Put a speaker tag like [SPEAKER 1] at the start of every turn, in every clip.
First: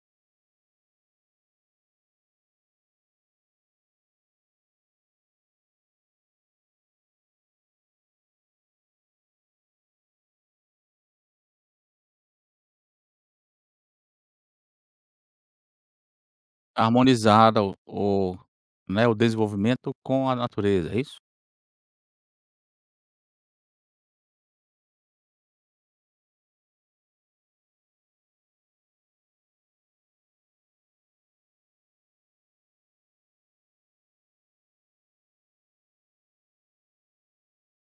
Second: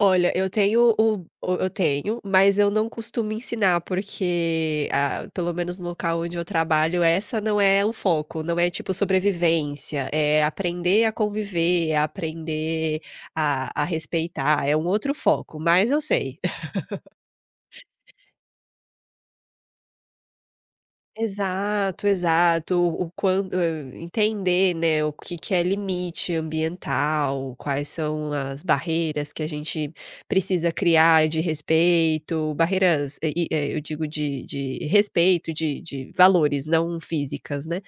[SPEAKER 1] Olha, eu tenho o b o eu tenho, mas eu não costumo ensinar porque, ah pelo menos no local onde eu trabalho essa não é o foco, não é tipo sobrevivência, é aprender a conviver, é aprender a a respeitar, é um outro foco, mas eu sei.
[SPEAKER 2] Harmonizar o o, né, o desenvolvimento com a natureza, é isso?
[SPEAKER 1] Exato, exato. O o quan hum, entender, né, o que que é limite ambiental, quais são as barreiras que a gente precisa criar de respeito, barreiras, eh, e eh, eu digo de de respeito, de de valores, não físicas, né.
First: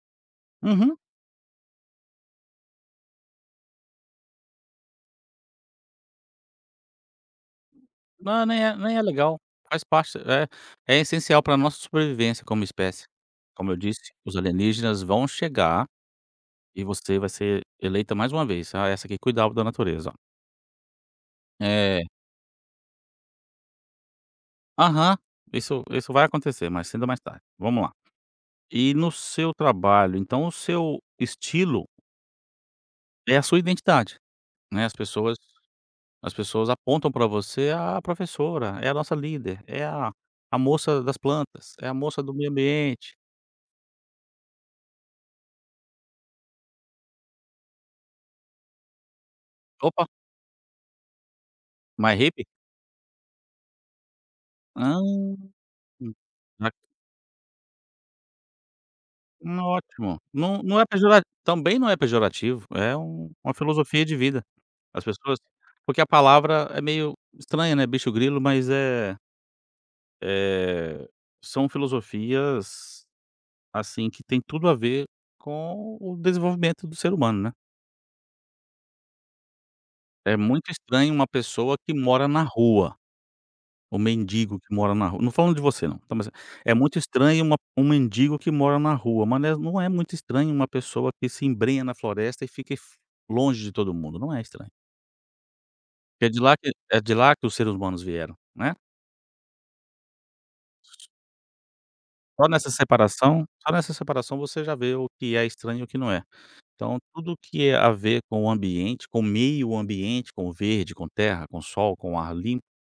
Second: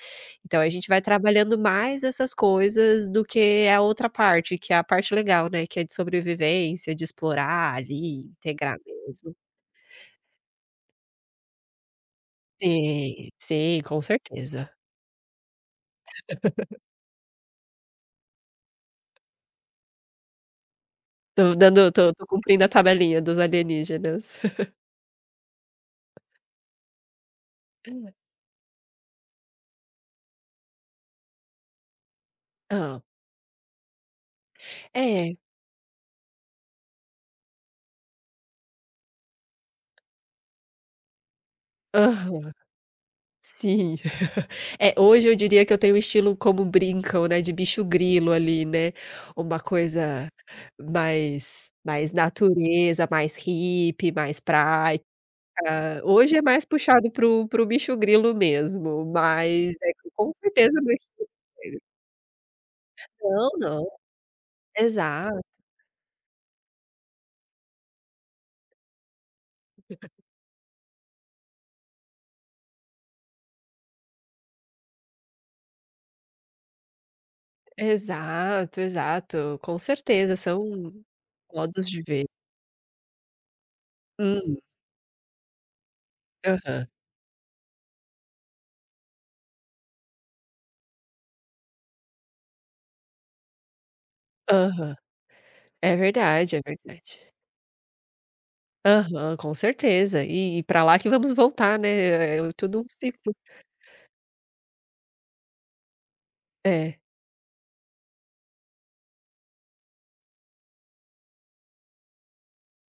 [SPEAKER 1] Então, a gente
[SPEAKER 2] Uhum.
[SPEAKER 1] vai trabalhando mais essas coisas do que a outra parte, que é a parte legal, né, que é de sobrevivência, de explorar ali,
[SPEAKER 2] Não, nem
[SPEAKER 1] integrar
[SPEAKER 2] é nem é
[SPEAKER 1] mesmo.
[SPEAKER 2] legal. Faz parte, é é essencial pra nossa sobrevivência como espécie,
[SPEAKER 1] Sim,
[SPEAKER 2] como eu
[SPEAKER 1] sim, com
[SPEAKER 2] disse, os
[SPEAKER 1] certeza.
[SPEAKER 2] alienígenas vão chegar, e você vai ser eleita mais uma vez: "Ah, essa aqui cuidava da natureza, ó".
[SPEAKER 1] Tô dando
[SPEAKER 2] É.
[SPEAKER 1] tô tô cumprindo a tabelinha dos alienígenas.
[SPEAKER 2] Aham, isso isso vai acontecer, mais cedo ou mais tarde. Vamos lá
[SPEAKER 1] Hum.
[SPEAKER 2] e no seu trabalho, então o seu estilo
[SPEAKER 1] Hum.
[SPEAKER 2] é a sua identidade, né, as pessoas
[SPEAKER 1] É.
[SPEAKER 2] as pessoas apontam pra você: "Ah, a professora, é a nossa líder, é a a moça das plantas, é a moça do meio
[SPEAKER 1] Aham,
[SPEAKER 2] ambiente".
[SPEAKER 1] sim. É, hoje eu diria que eu tenho um estilo como brincam, né de "bicho-grilo" ali, né. Uma
[SPEAKER 2] Opa!
[SPEAKER 1] coisa mais mais
[SPEAKER 2] Mais hippie?
[SPEAKER 1] natureza, mais hippie, mais
[SPEAKER 2] Hã.
[SPEAKER 1] praia. Hoje é mais
[SPEAKER 2] [unintelligible]
[SPEAKER 1] puxado para o para o "bicho-grilo" mesmo,
[SPEAKER 2] N
[SPEAKER 1] mas é que
[SPEAKER 2] ótimo.
[SPEAKER 1] com
[SPEAKER 2] Não
[SPEAKER 1] certeza
[SPEAKER 2] não é
[SPEAKER 1] meu
[SPEAKER 2] pejora também
[SPEAKER 1] estilo [unintelligible]
[SPEAKER 2] não é pejorativo, é um
[SPEAKER 1] Não,
[SPEAKER 2] uma
[SPEAKER 1] não.
[SPEAKER 2] filosofia de vida, as pessoas
[SPEAKER 1] Exato.
[SPEAKER 2] porque a palavra é meio estranha, né, "bicho-grilo", mas, eh eh, são filosofias, assim que têm tudo a ver com o desenvolvimento do ser humano, né.
[SPEAKER 1] Exato, exato. Com certeza,
[SPEAKER 2] É muito
[SPEAKER 1] são
[SPEAKER 2] estranho uma pessoa
[SPEAKER 1] modos
[SPEAKER 2] que
[SPEAKER 1] de
[SPEAKER 2] mora
[SPEAKER 1] ver.
[SPEAKER 2] na rua, o
[SPEAKER 1] Hum.
[SPEAKER 2] mendigo que mora na rua não falando de você, não tá mas é é
[SPEAKER 1] Aham.
[SPEAKER 2] muito estranho uma p um mendigo que mora na rua, mas não é es não é muito estranho uma pessoa que se embrenha na floresta e fique f longe de todo mundo, não é estranho.
[SPEAKER 1] Aham. É
[SPEAKER 2] Que é de
[SPEAKER 1] verdade,
[SPEAKER 2] lá
[SPEAKER 1] é
[SPEAKER 2] que é de
[SPEAKER 1] verdade.
[SPEAKER 2] lá que os seres humanos vieram, né.
[SPEAKER 1] Aham, com certeza. E e pra lá que vamos voltar, né, é
[SPEAKER 2] Só
[SPEAKER 1] é
[SPEAKER 2] nessa
[SPEAKER 1] tudo um ciclo.
[SPEAKER 2] separação só nessa separação você já vê o que é estranho e o que não é. Então,
[SPEAKER 1] É.
[SPEAKER 2] tudo que é a ver com o ambiente, com meio ambiente, com o verde, com terra, com sol, com o ar limpo